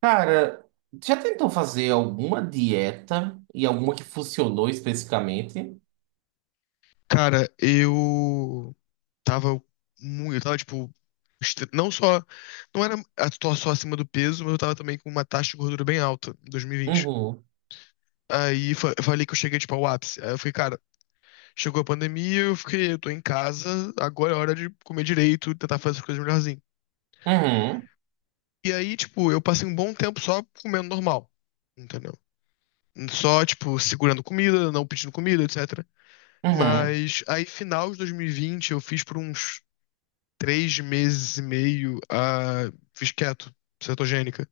Cara, já tentou fazer alguma dieta e alguma que funcionou especificamente? Cara, eu tava muito, eu tava tipo, estre- não só, não era a- tô só acima do peso, mas eu tava também com uma taxa de gordura bem alta em 2020. Uhum, Eu falei que eu cheguei tipo ao ápice. Aí eu fiquei, cara, chegou a pandemia, eu fiquei, eu tô em casa, agora é hora de comer direito, tentar fazer as coisas melhorzinho. uhum, E aí, tipo, eu passei um bom tempo só comendo normal, entendeu? Só, tipo, segurando comida, não pedindo comida, etc. uhum. Mas aí, final de 2020, eu fiz por uns três meses e meio a. Fiz keto, cetogênica.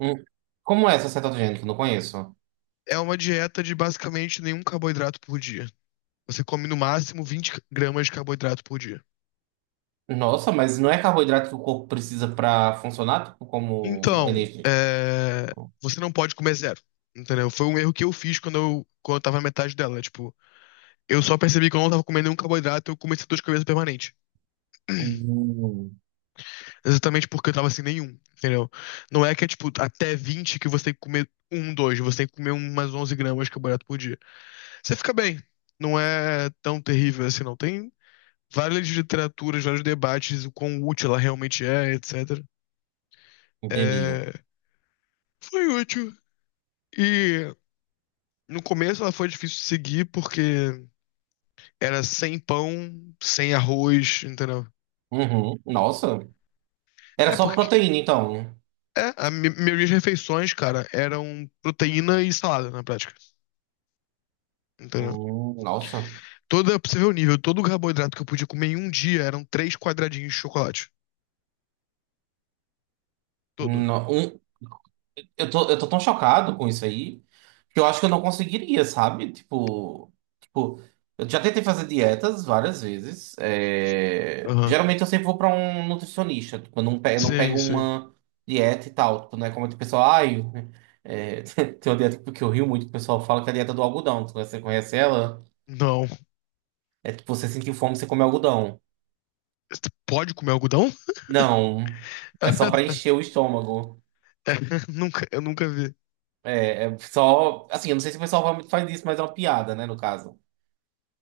Uhum. Como é essa cetogênica? Que eu não conheço. É uma dieta de basicamente nenhum carboidrato por dia. Você come no máximo 20 gramas de carboidrato por dia. Nossa, mas não é carboidrato que o corpo precisa pra funcionar, tipo, como Então, energia? é, você não pode comer zero. Entendeu? Foi um erro que eu fiz quando eu tava na metade dela. Tipo, eu só percebi que eu não tava comendo nenhum carboidrato, eu comecei dor de cabeça permanente. Hum, Exatamente porque eu tava sem nenhum, entendeu? Não é que é tipo até 20 que você tem que comer um, dois, você tem que comer umas 11 gramas de carboidrato por dia. Você fica bem. Não é tão terrível assim, não. Tem várias literaturas, vários debates, o quão útil ela realmente é, etc. entendi. É, foi útil. E no começo ela foi difícil de seguir porque era sem pão, sem arroz, entendeu? Uhum. Nossa. Era É só porque. proteína, então. É, a maioria das refeições, cara, eram proteína e salada na prática, entendeu? Nossa. Toda, pra você ver o nível, todo o carboidrato que eu podia comer em um dia eram três quadradinhos de chocolate. Todo. No- um- eu tô tão chocado com isso aí que eu acho que eu não conseguiria, sabe? Tipo, eu já tentei fazer dietas várias vezes. Aham. Geralmente eu sempre vou pra um nutricionista. Tipo, eu não Sim, pego sim. uma dieta e tal. Tipo, não é como o pessoal, ai, tem uma dieta que eu rio muito, que o pessoal fala que é a dieta do algodão. Você conhece ela? Não. É tipo, você sentir fome, você come algodão. Você pode comer algodão? Não, é só pra encher o estômago. É, nunca, eu nunca vi. É, é só, assim, eu não sei se o pessoal realmente faz isso, mas é uma piada, né, no caso.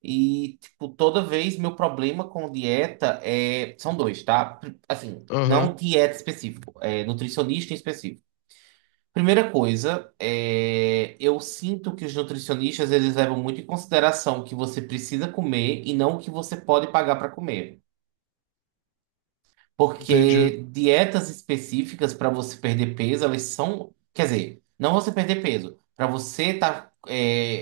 E, tipo, toda vez meu problema com dieta é... São dois, tá? Assim, não Aham. dieta específico, é nutricionista em específico. Primeira coisa, é... eu sinto que os nutricionistas, eles levam muito em consideração o que você precisa comer e não o que você pode pagar para comer. Entendi. Porque dietas específicas para você perder peso, elas são. Quer dizer, não você perder peso, para você estar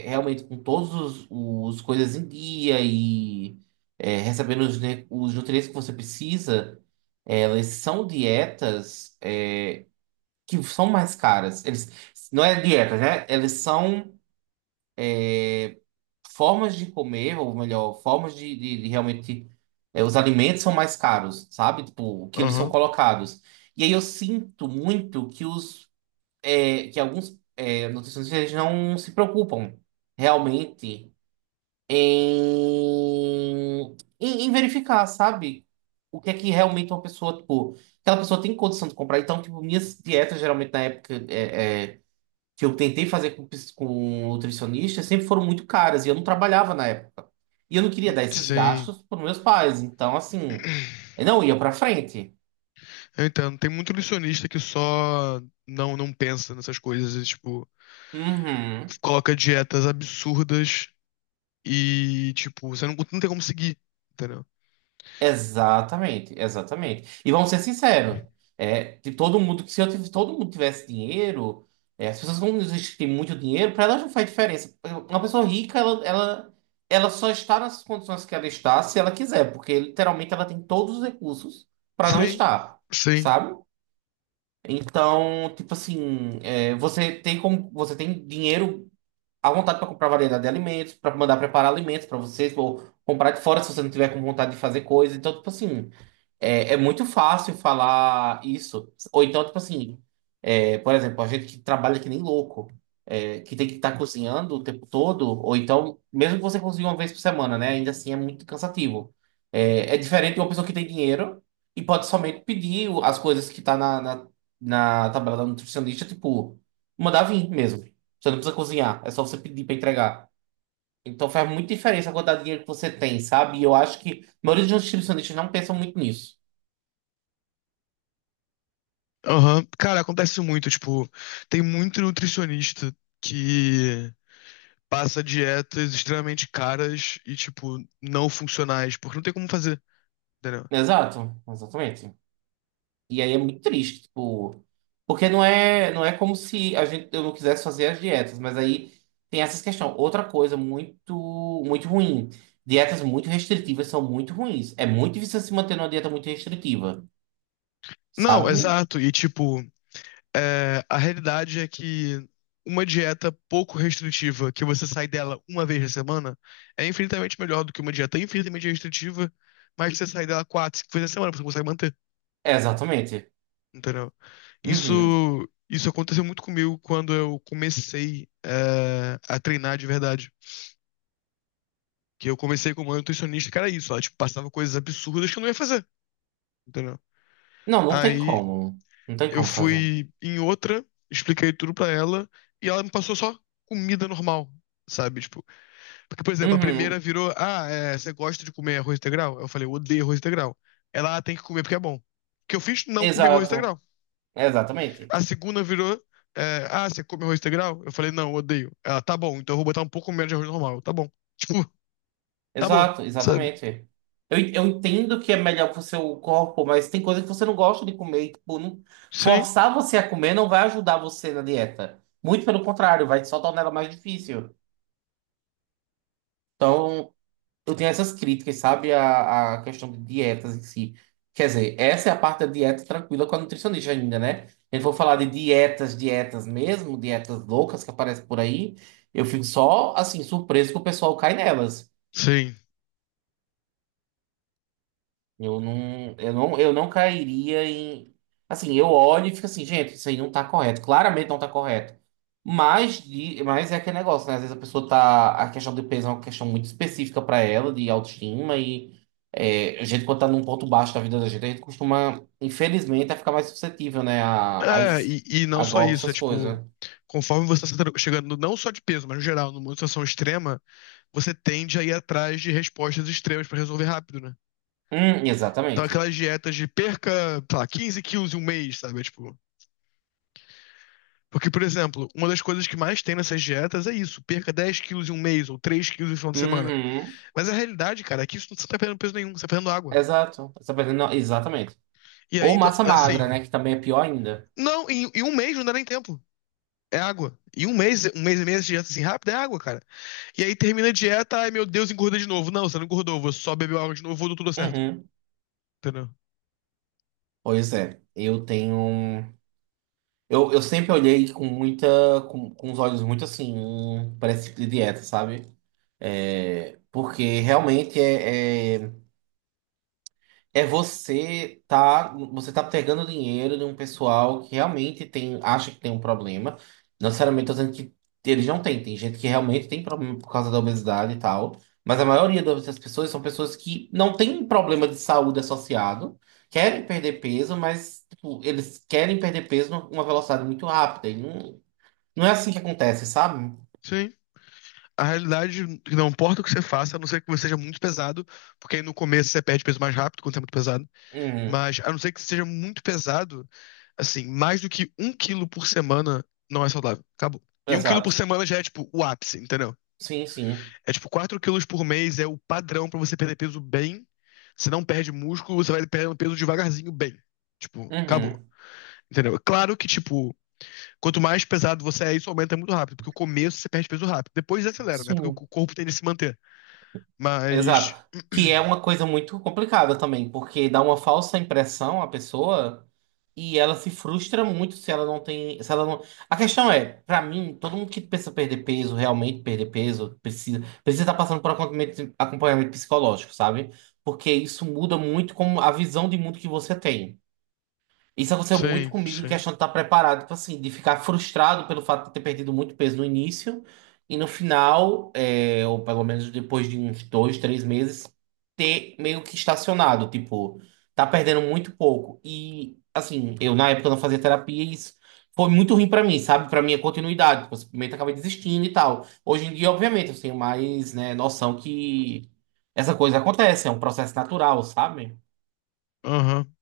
realmente com todos os, os coisas em dia e recebendo os, os nutrientes que você precisa, elas são dietas que são mais caras. Eles, não é dieta, né? Eles são formas de comer, ou melhor, formas de realmente. Os alimentos são mais caros, sabe? Tipo, o que eles são Aham. colocados. E aí eu sinto muito que alguns nutricionistas eles não se preocupam realmente em, em verificar, sabe? O que é que realmente uma pessoa, tipo, aquela pessoa tem condição de comprar. Então, tipo, minhas dietas geralmente na época que eu tentei fazer com, com nutricionista sempre foram muito caras e eu não trabalhava na época. E eu não queria dar esses Sim. gastos para meus pais. Então, assim, eu não ia para frente. Eu entendo. Tem muito nutricionista que só não pensa nessas coisas, e, tipo, Uhum. coloca dietas absurdas e, tipo, você não tem como seguir, entendeu? Exatamente, exatamente. E vamos ser sinceros, de todo mundo, que se eu tivesse, todo mundo tivesse dinheiro, as pessoas que não têm muito dinheiro, para elas não faz diferença. Uma pessoa rica, ela só está nas condições que ela está se ela quiser, porque literalmente ela tem todos os recursos para não Sim, estar, sim. sabe? Então, tipo assim, você tem como, você tem dinheiro à vontade para comprar variedade de alimentos, para mandar preparar alimentos para vocês, ou comprar de fora se você não tiver com vontade de fazer coisa. Então, tipo assim, é muito fácil falar isso. Ou então, tipo assim, por exemplo, a gente que trabalha que nem louco, que tem que estar cozinhando o tempo todo, ou então, mesmo que você cozinhe uma vez por semana, né? Ainda assim é muito cansativo. É, é diferente de uma pessoa que tem dinheiro e pode somente pedir as coisas que tá na tabela da nutricionista, tipo, mandar vir mesmo. Você não precisa cozinhar, é só você pedir para entregar. Então faz muita diferença a quantidade de dinheiro que você tem, sabe? E eu acho que a maioria dos nutricionistas não pensam muito nisso. Aham. Cara, acontece muito, tipo, tem muito nutricionista que passa dietas extremamente caras e, tipo, não funcionais, porque não tem como fazer, entendeu? Exato, exatamente. E aí é muito triste, tipo, porque não é como se a gente, eu não quisesse fazer as dietas, mas aí tem essas questões. Outra coisa muito, muito ruim. Dietas muito restritivas são muito ruins. É muito difícil se manter numa dieta muito restritiva, Não, sabe? exato. E, tipo, é, a realidade é que uma dieta pouco restritiva, que você sai dela uma vez na semana, é infinitamente melhor do que uma dieta infinitamente restritiva, mas que você sai dela quatro, cinco vezes na semana, você consegue manter. Exatamente. Entendeu? Isso, Uhum. isso aconteceu muito comigo quando eu comecei a treinar de verdade. Que eu comecei como nutricionista, que era isso. Ela, tipo, passava coisas absurdas que eu não ia fazer. Entendeu? Não, não tem Aí como. Não tem eu como fazer. fui em outra, expliquei tudo pra ela e ela me passou só comida normal, sabe? Tipo, porque, por exemplo, a primeira Uhum. virou: Ah, é, você gosta de comer arroz integral? Eu falei: Eu odeio arroz integral. Ela ah, tem que comer porque é bom. O que eu fiz? Não comer arroz Exato. integral. Exatamente. A segunda virou. É, ah, você come arroz integral? Eu falei, não, eu odeio. Ela, tá bom, então eu vou botar um pouco menos de arroz normal. Tá bom. Tipo, acabou, Exato, sabe? exatamente. Eu entendo que é melhor pro seu corpo, mas tem coisa que você não gosta de comer. Tipo, Sim, forçar você a comer não vai ajudar você na dieta. Muito pelo contrário, vai só tornar ela mais difícil. Então, eu tenho essas críticas, sabe? A questão de dietas em si. Quer dizer, essa é a parte da dieta tranquila com a nutricionista ainda, né? Eu vou falar de dietas, dietas mesmo, dietas loucas que aparecem por aí. Eu fico só, assim, surpreso que o pessoal cai nelas. sim. Eu não cairia em. Assim, eu olho e fico assim, gente, isso aí não tá correto. Claramente não tá correto. Mas é aquele negócio, né? Às vezes a pessoa tá. A questão do peso é uma questão muito específica pra ela, de autoestima. E a gente, quando tá num ponto baixo da vida da gente, a gente costuma, infelizmente, a ficar mais suscetível, né? É, e não A só golpes, isso, é essas tipo, coisas. conforme você está chegando, não só de peso, mas no geral, numa situação extrema, você tende a ir atrás de respostas extremas pra resolver rápido, né? Então, Exatamente. aquelas dietas de perca, sei lá, 15 quilos em um mês, sabe? É, tipo. Porque, por exemplo, uma das coisas que mais tem nessas dietas é isso: perca 10 quilos em um mês ou 3 quilos no final de semana. Uhum. Mas a realidade, cara, é que isso não tá perdendo peso nenhum, você tá perdendo água. Exato. Essa pessoa não- Exatamente. E Ou aí, massa magra, assim, né? Que também é pior ainda. não, em um mês não dá nem tempo. É água. Em um mês e meio, essa dieta assim rápida é água, cara. E aí termina a dieta, ai meu Deus, engorda de novo. Não, você não engordou, você só bebeu água de novo, voltou tudo certo. Uhum. Entendeu? Pois é, eu sempre olhei com muita. Com os olhos muito assim, pra esse tipo de dieta, sabe? É, porque realmente é você tá pegando dinheiro de um pessoal que realmente tem, acha que tem um problema. Não necessariamente tô dizendo que eles não têm, tem gente que realmente tem problema por causa da obesidade e tal, mas a maioria das pessoas são pessoas que não têm problema de saúde associado, querem perder peso, mas tipo, eles querem perder peso numa velocidade muito rápida. E não, não é assim que acontece, sabe? Sim. A realidade, não importa o que você faça, a não ser que você seja muito pesado, porque aí no começo você perde peso mais rápido quando você é muito pesado. Uhum, Mas a não ser que você seja muito pesado, assim, mais do que um quilo por semana não é saudável. Acabou. E um quilo por exato. semana já é tipo o ápice, entendeu? Sim, sim. É tipo 4 quilos por mês é o padrão pra você perder peso bem. Você não perde músculo, você vai perdendo peso devagarzinho bem. Tipo, acabou. Uhum. Entendeu? É claro que, tipo, quanto mais pesado você é, isso aumenta muito rápido, porque o começo você perde peso rápido. Depois acelera, né? Porque o Sim. corpo tende a se manter. Mas. Exato. Que é uma coisa muito complicada também, porque dá uma falsa impressão à pessoa e ela se frustra muito se ela não tem, se ela não... A questão é, pra mim, todo mundo que pensa perder peso, realmente perder peso, precisa estar passando por acompanhamento, acompanhamento psicológico, sabe? Porque isso muda muito como a visão de mundo que você tem. Isso aconteceu muito Sim, comigo, de sim. questão de estar preparado, tipo assim, de ficar frustrado pelo fato de ter perdido muito peso no início e no final, ou pelo menos depois de uns dois, três meses, ter meio que estacionado, tipo, tá perdendo muito pouco. E, assim, eu na época não fazia terapia e isso foi muito ruim pra mim, sabe? Pra minha continuidade, tipo, eu simplesmente acabei desistindo e tal. Hoje em dia, obviamente, eu tenho mais, né, noção que essa coisa acontece, é um processo natural, sabe? Aham.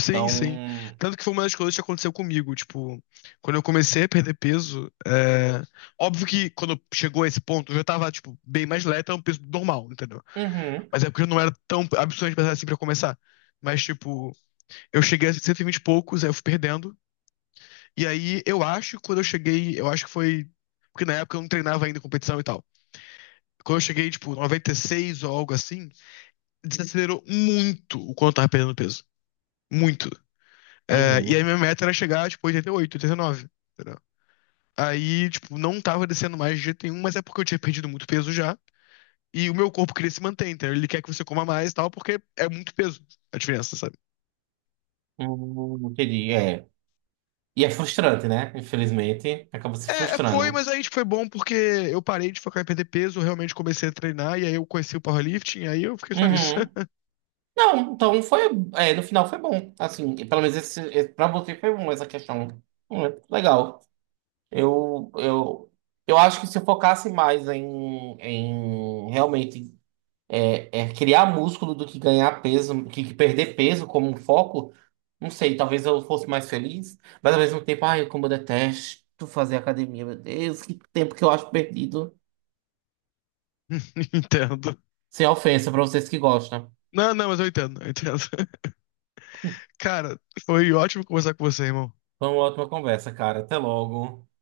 Sim, Então, sim. Tanto que foi uma das coisas que aconteceu comigo. Tipo, quando eu comecei a perder peso, é... óbvio que quando chegou a esse ponto, eu já tava, tipo, bem mais leve, era um peso normal, entendeu? uhum, Mas é porque eu não era tão absurdamente pesado assim pra começar. Mas, tipo, eu cheguei a 120 e vinte e poucos, aí eu fui perdendo. E aí, eu acho que quando eu cheguei, eu acho que foi. Porque na época eu não treinava ainda competição e tal. Quando eu cheguei, tipo, 96 ou algo assim, desacelerou muito o quanto eu tava perdendo peso. Muito. É, e aí, uhum. minha meta era chegar, tipo, 88, 89. Entendeu? Aí, tipo, não tava descendo mais de jeito nenhum, mas é porque eu tinha perdido muito peso já. E o meu corpo queria se manter, entendeu? Ele quer que você coma mais e tal, porque é muito peso a diferença, sabe? Entendi, é. E é frustrante, né? Infelizmente, acaba se É, foi, frustrando. mas aí tipo, foi bom porque eu parei de focar em perder peso, realmente comecei a treinar, e aí eu conheci o powerlifting, aí eu fiquei só nisso. Uhum. Não, então foi. No final foi bom. Assim, pelo menos pra você foi bom essa questão. É legal. Eu, eu, eu acho que se eu focasse mais em realmente criar músculo do que ganhar peso, que perder peso como um foco, não sei, talvez eu fosse mais feliz, mas ao mesmo tempo, ai, como eu detesto fazer academia, meu Deus, que tempo que eu acho perdido. Entendo. Sem ofensa para vocês que gostam. Não, não, mas eu entendo, eu entendo. Cara, foi ótimo conversar com você, irmão. Foi uma ótima conversa, cara. Até logo.